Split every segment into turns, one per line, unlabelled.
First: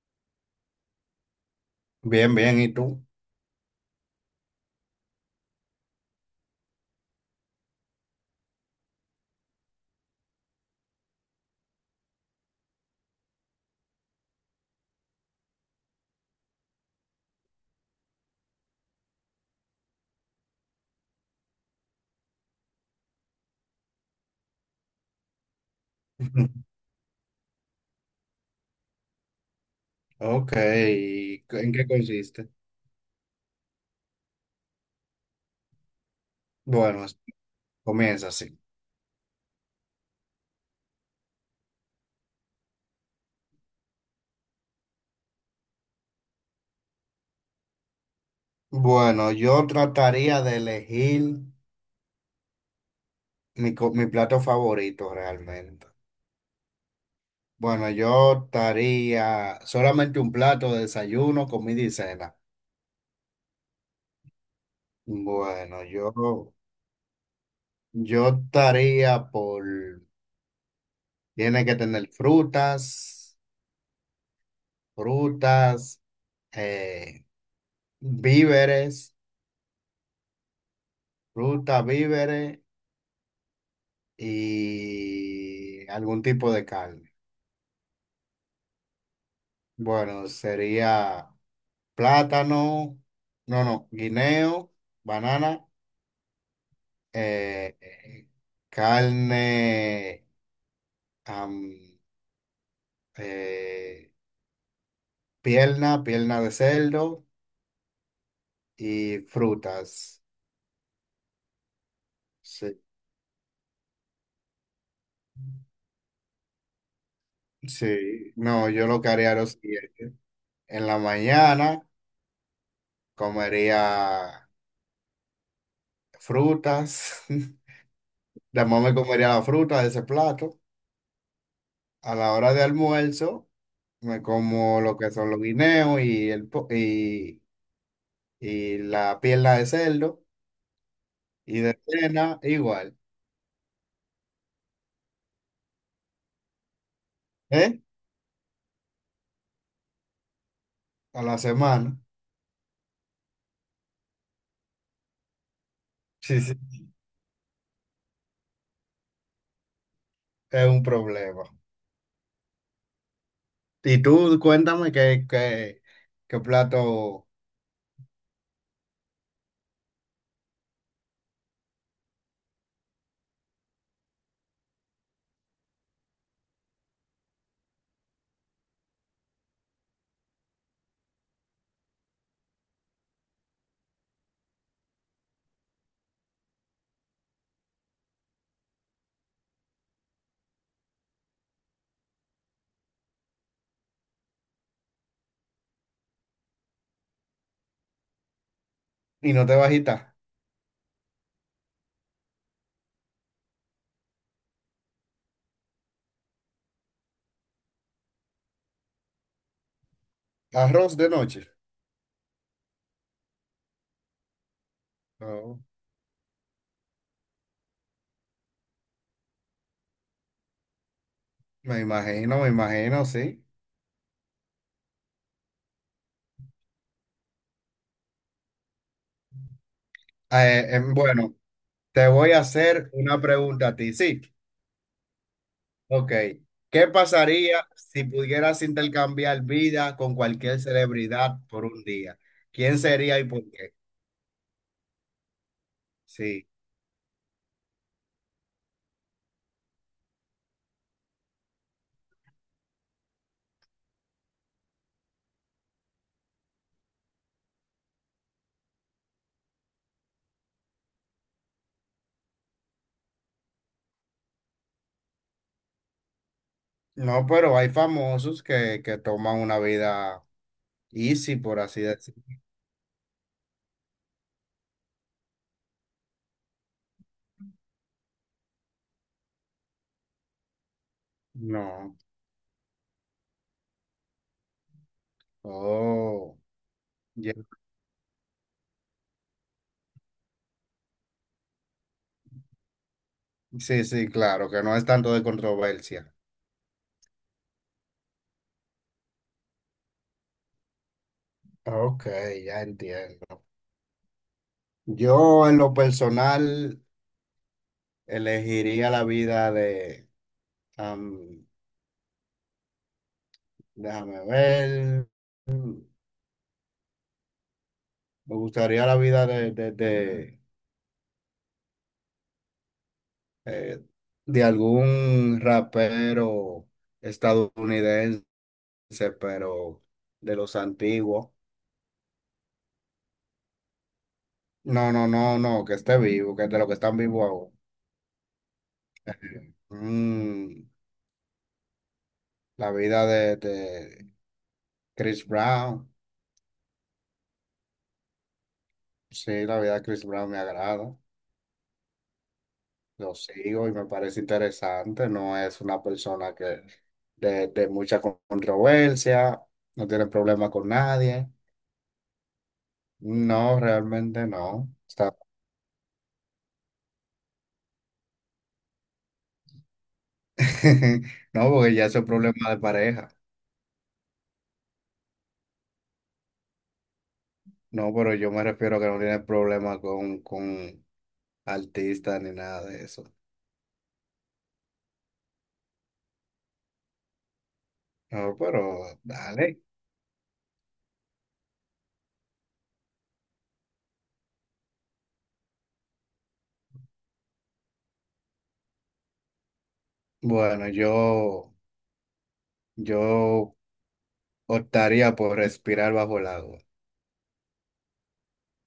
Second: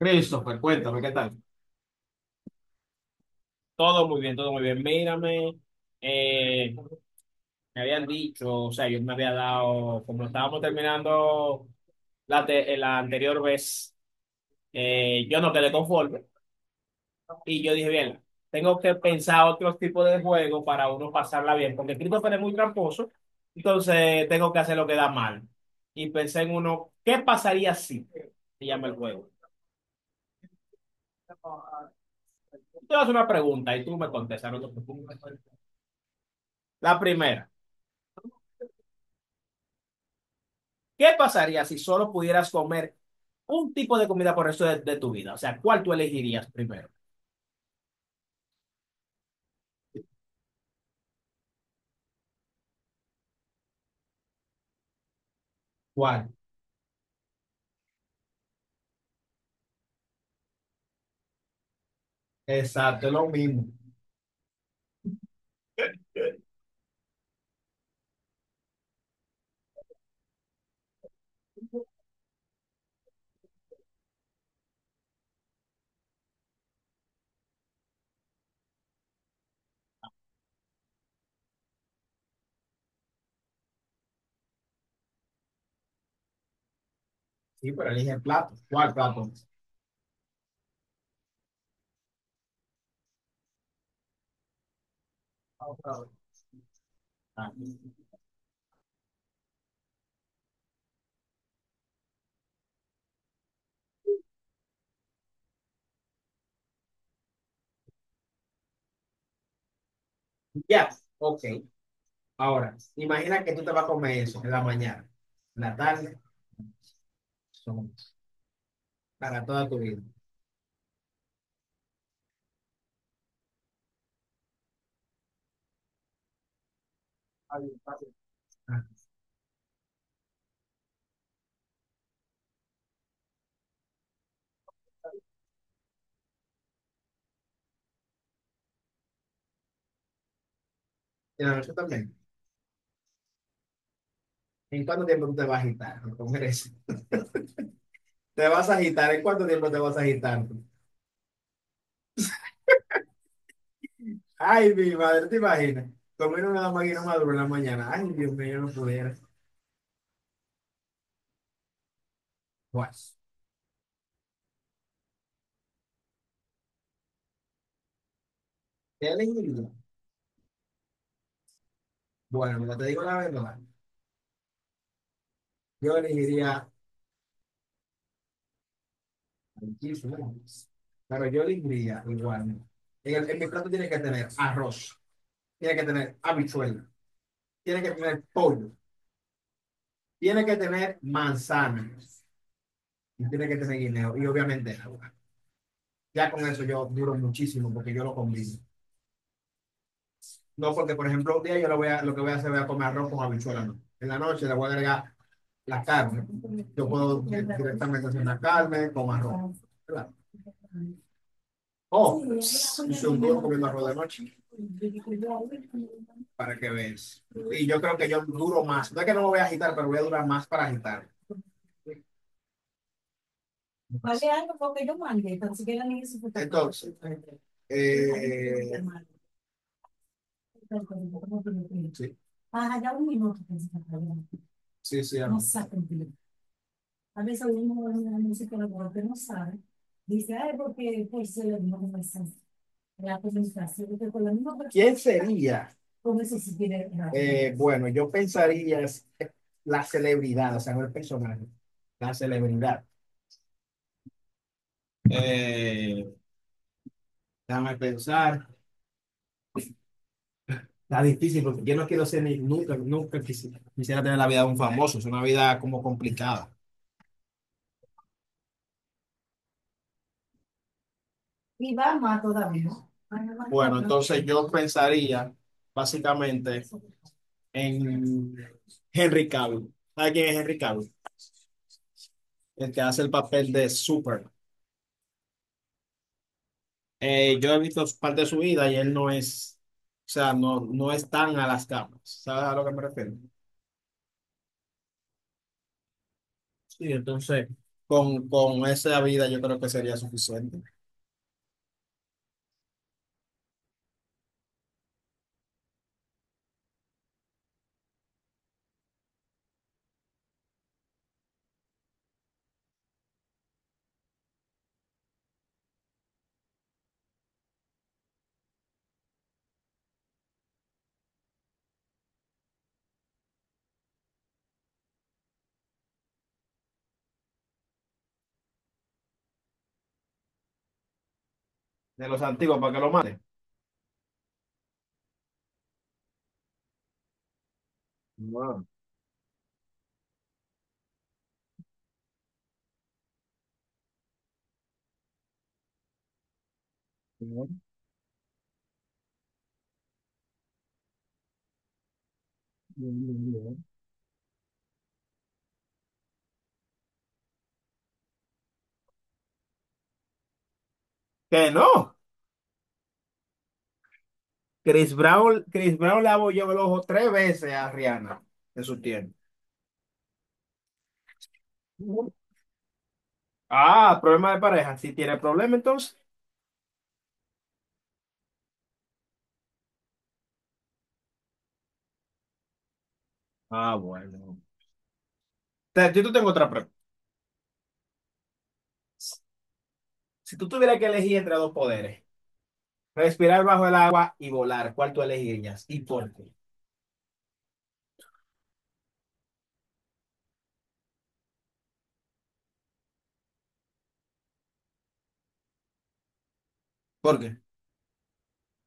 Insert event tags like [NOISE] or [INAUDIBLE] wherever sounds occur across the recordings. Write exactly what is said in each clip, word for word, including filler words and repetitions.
Christopher, cuéntame, ¿qué tal?
Bien, bien, ¿y tú?
Todo muy bien, todo muy bien. Mírame, eh, me habían dicho, o sea, yo me había dado, como estábamos terminando la, te- eh, la anterior vez, eh, yo no quedé conforme y yo dije, bien, tengo que pensar otros tipos de juegos para uno pasarla bien, porque Christopher es muy tramposo, entonces tengo que hacer lo que da mal. Y pensé en
[LAUGHS]
uno, ¿qué pasaría si? Se llama el juego.
Ok. ¿Y ¿en qué consiste?
Yo Te hago una pregunta y tú me contestas, no te preocupes. La
Bueno, es-
primera,
comienza así.
¿qué pasaría si solo pudieras comer un tipo de comida por el resto de, de tu vida? O sea, ¿cuál tú elegirías primero?
Bueno, yo trataría de elegir mi, co- mi plato favorito realmente.
¿Cuál?
Bueno, yo estaría solamente un plato de desayuno, comida y cena.
Exacto, es lo mismo.
Bueno, yo, yo estaría por, tiene que tener frutas, frutas, eh, víveres, frutas, víveres. Y algún tipo de carne.
Sí, pero elige el plato. ¿Cuál plato?
Bueno, sería plátano, no, no, guineo, banana,
Ah,
eh, eh, carne, am, eh, pierna, pierna de cerdo y frutas.
ya, ok. Ahora,
Sí,
imagina que tú te vas a comer eso en la mañana, en la tarde,
sí, no, yo lo que haría es
para
lo
toda tu vida.
siguiente. En la mañana comería frutas,
Está.
[LAUGHS] después me comería la fruta de ese plato. A la hora de almuerzo, me como lo que son los guineos y, el, po- y, y la pierna de cerdo.
Y en la
Y
noche
de
también.
cena, igual.
¿En cuánto tiempo tú te vas a agitar? ¿Cómo eres? [LAUGHS]
¿Eh?
¿Te vas a agitar? ¿En cuánto tiempo te vas a agitar?
A la semana.
Ay, mi madre, ¿te imaginas?
Sí,
Comer
sí,
una máquina madura en la mañana. Ay, Dios mío, yo no pudiera.
es un problema.
Bueno,
Y tú, cuéntame qué, qué, qué plato.
¿qué elegiría? Bueno, mira, te digo la verdad. Yo elegiría muchísimos. Pero yo elegiría igual. En, el- en mi plato tiene que tener arroz, tiene que tener habichuela, tiene que tener pollo, tiene que tener manzana, tiene que tener guineo y obviamente agua. Ya con eso yo duro muchísimo porque yo lo combino.
Y no te bajita.
No porque, por ejemplo, un día yo lo, voy a, lo que voy a hacer voy a comer arroz con habichuela, no. En la noche le voy a agregar la carne. Yo puedo eh, directamente hacer una carne con arroz. ¿Verdad?
Arroz de noche.
O oh, hice un duro comiendo arroz de noche
Oh,
para que veas. Y yo creo que yo duro más. No es que no me voy a agitar, pero voy a durar más para agitar.
me imagino, me imagino, sí.
Vale algo porque yo mandé, tan siquiera ni eso. Entonces, Eh,
Eh, em, bueno, te
sí,
voy a
ah
hacer
ya un
una
minuto, pensé
pregunta a
que
ti,
estaba
sí.
bien. Sí, sí, no amén. Saben.
Ok. ¿Qué
A veces
pasaría
uno es
si
una música
pudieras
lo que no
intercambiar
sabe.
vida con
Dice, ay,
cualquier
porque pues
celebridad
se le
por
dio
un
una
día?
sensación.
¿Quién sería
La
y por qué?
comunicación, porque con la misma persona, ¿quién sería? Con eso
Sí.
sí tiene razón. Eh, bueno, yo pensaría es- la celebridad, o sea, no el personaje, la celebridad. Eh, déjame pensar, está difícil porque yo no quiero ser ni, nunca, nunca quisi- quisiera tener la vida de un famoso, es una vida como complicada.
No, pero hay famosos que, que toman una vida easy, por
Y
así
va
decirlo.
más todavía. Bueno, entonces yo pensaría básicamente en Henry Cavill. ¿Sabes quién es Henry Cavill?
No.
El que hace el papel de Super.
Oh. Ya.
Eh, yo he visto parte de su vida y él no es, o sea, no, no es tan a las camas. ¿Sabes a lo que me refiero?
Sí, sí, claro, que no es tanto de controversia.
Sí, entonces, Con, con esa vida yo creo que sería suficiente.
Ok, ya entiendo. Yo en lo personal elegiría la vida de, am, déjame ver. Me gustaría la vida de, de, de, eh, de algún rapero estadounidense, pero de los antiguos.
De los antiguos, ¿para que lo mate?
No, no, no, no, que esté vivo, que de los que están vivos ahora.
Wow,
Mm, la vida de, de Chris Brown.
bien,
Sí, la vida de Chris Brown me agrada.
bien,
Lo
bien.
sigo y me parece interesante. No es una persona que de, de mucha controversia, no tiene problema con nadie.
Que no.
No, realmente no.
Chris
Está-
Brown, Chris Brown le abolló el ojo tres veces a Rihanna en su tiempo.
[LAUGHS] No, porque ya eso es problema de pareja.
Ah, problema de pareja. Si tiene problema, entonces.
No, pero yo me refiero a que no tiene problema con, con artistas ni nada de eso.
Ah, bueno. Te- Yo te tengo otra pregunta.
No, pero dale.
Si tú tuvieras que elegir entre dos poderes, respirar bajo el agua y volar, ¿cuál tú elegirías? ¿Y por qué?
Bueno, yo, yo optaría por respirar bajo el agua,
Porque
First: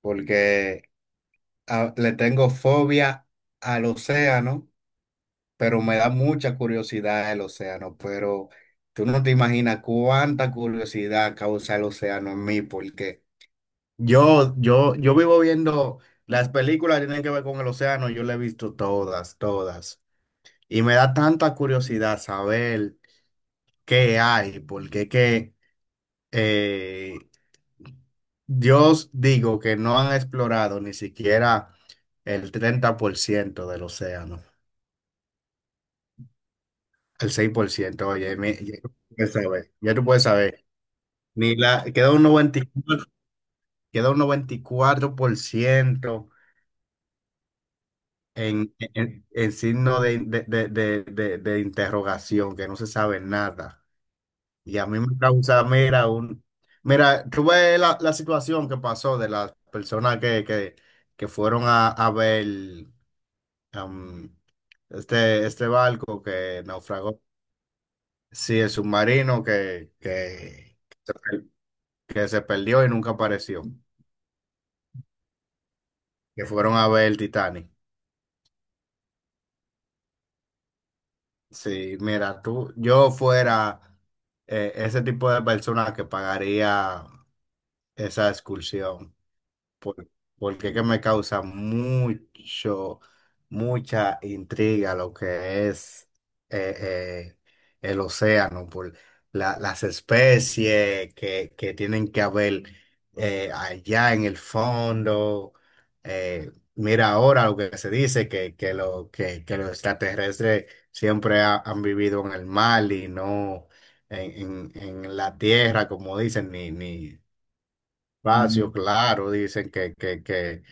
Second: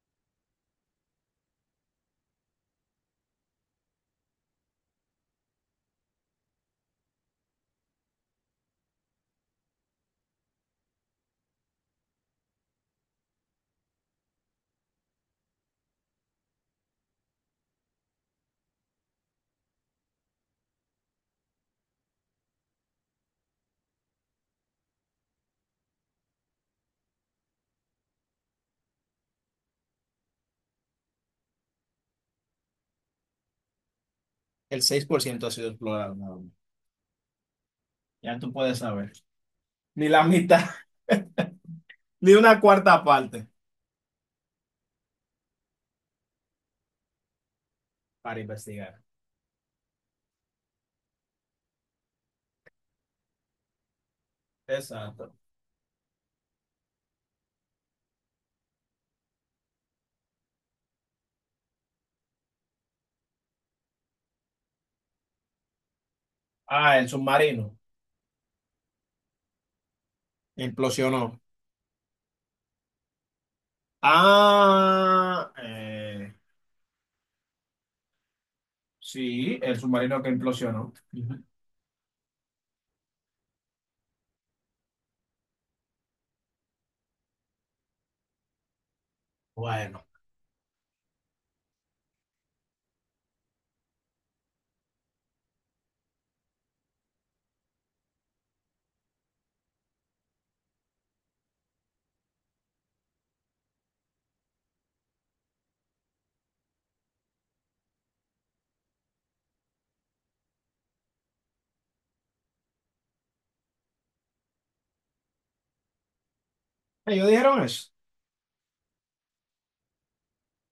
porque a- le tengo fobia al océano, pero me da mucha curiosidad el océano, pero tú no te imaginas cuánta curiosidad causa el océano en mí, porque... Yo, yo, yo vivo viendo las películas que tienen que ver con el océano, yo las he visto todas, todas. Y me da tanta curiosidad saber qué hay, porque es que eh, Dios digo que no han explorado ni siquiera el treinta por ciento del océano,
el seis por ciento ha sido explorado, nada más.
el seis por ciento, oye,
Ya tú
mi-
puedes
ya tú
saber.
puedes saber, ya tú
Ni
puedes
la mitad,
saber.
[LAUGHS]
Ni la, queda un
ni una
noventa,
cuarta parte
queda un noventa y cuatro por ciento
para
en,
investigar.
en- en signo de, de- de- de- de- de interrogación, que no se sabe nada. Y a mí me
Exacto.
causa, mira, un, mira, tuve la, la situación que pasó de las personas que, que, que fueron a, a ver am, este, este barco que
Ah, el
naufragó.
submarino.
Sí, el submarino que, que,
Implosionó.
que se perdió y nunca apareció,
Ah, eh,
que fueron a ver el Titanic.
Sí, el submarino que implosionó. Ujú.
Sí, mira, tú, yo fuera eh, ese tipo de persona que pagaría esa excursión
Bueno,
por- porque es que me causa mucho, mucha intriga lo que es eh, eh, el océano, por la- las especies que, que tienen que haber eh, allá en el fondo. Eh, mira ahora lo que se dice, que, que, lo, que, que los extraterrestres siempre ha- han vivido en el mar y no en, en- en la tierra, como dicen, ni, ni...
ellos dijeron eso.
Espacio, claro, dicen que, que, que,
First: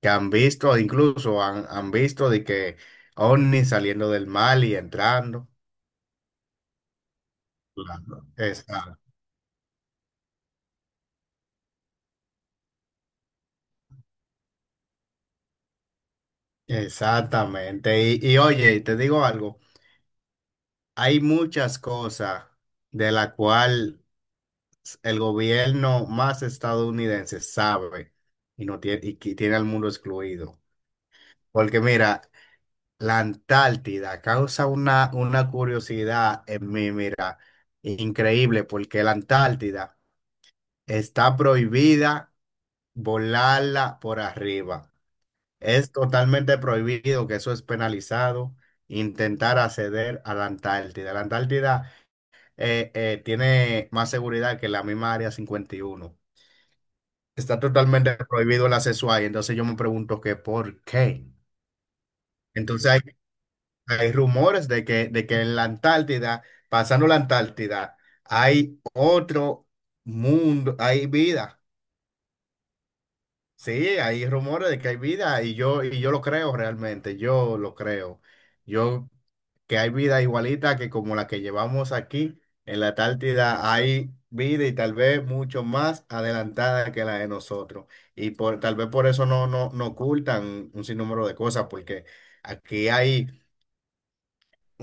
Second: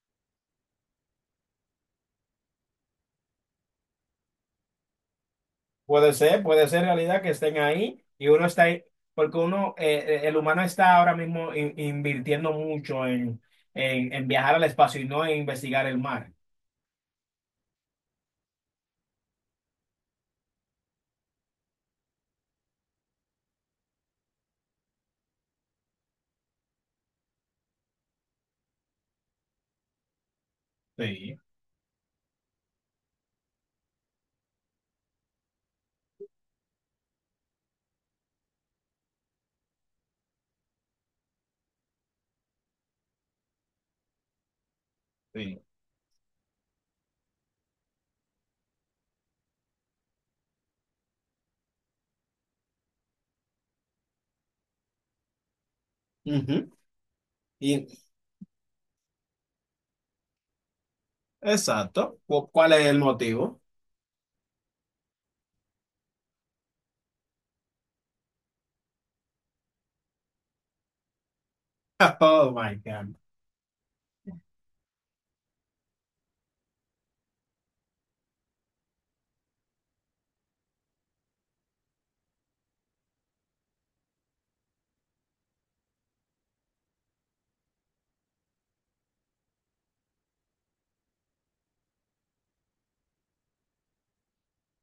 que han visto, incluso han, han visto de que ovnis saliendo del mar y entrando.
Puede ser, puede ser realidad que estén ahí
Claro.
y uno está ahí,
Esa-
porque uno, eh, eh, el humano está ahora mismo in- invirtiendo mucho en, en, en viajar al espacio y no en investigar el mar.
exactamente. Y, y oye, te digo algo, hay muchas cosas de la cual el gobierno más estadounidense sabe y no tiene, y que tiene al mundo excluido.
Sí,
Porque mira, la Antártida causa una, una curiosidad en mí, mira, increíble, porque la Antártida está prohibida volarla por arriba.
sí.
Es totalmente prohibido, que eso es penalizado, intentar acceder a la Antártida. La Antártida eh, eh, tiene más seguridad que la misma Área cincuenta y uno.
Ujú.
Está
Y,
totalmente prohibido el acceso ahí, entonces yo me pregunto que por qué.
exacto. ¿Cu- ¿Cuál es
Entonces
el
hay
motivo?
Hay rumores de que, de que en la Antártida, pasando la Antártida, hay otro mundo, hay vida.
[LAUGHS] Oh my God.
Sí, hay rumores de que hay vida y yo, y yo lo creo realmente, yo lo creo. Yo que hay vida igualita que como la que llevamos aquí en la Antártida, hay vida y tal vez mucho más adelantada que la de nosotros. Y por, tal vez por eso no, no, no ocultan un sinnúmero de cosas, porque aquí hay...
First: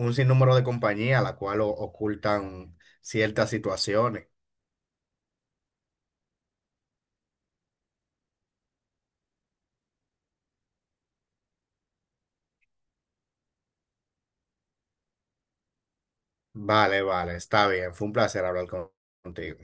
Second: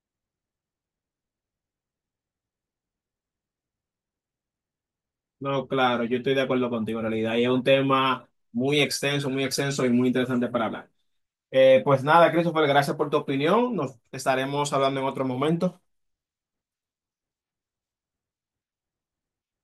un sinnúmero de compañías a la cual o- ocultan ciertas situaciones.
No, claro, yo estoy de acuerdo contigo en realidad. Y es un tema muy extenso, muy extenso y muy interesante para hablar. Eh, pues nada, Christopher, gracias por tu opinión. Nos estaremos hablando en otro momento.
Vale, vale, está bien. Fue un placer hablar con- contigo.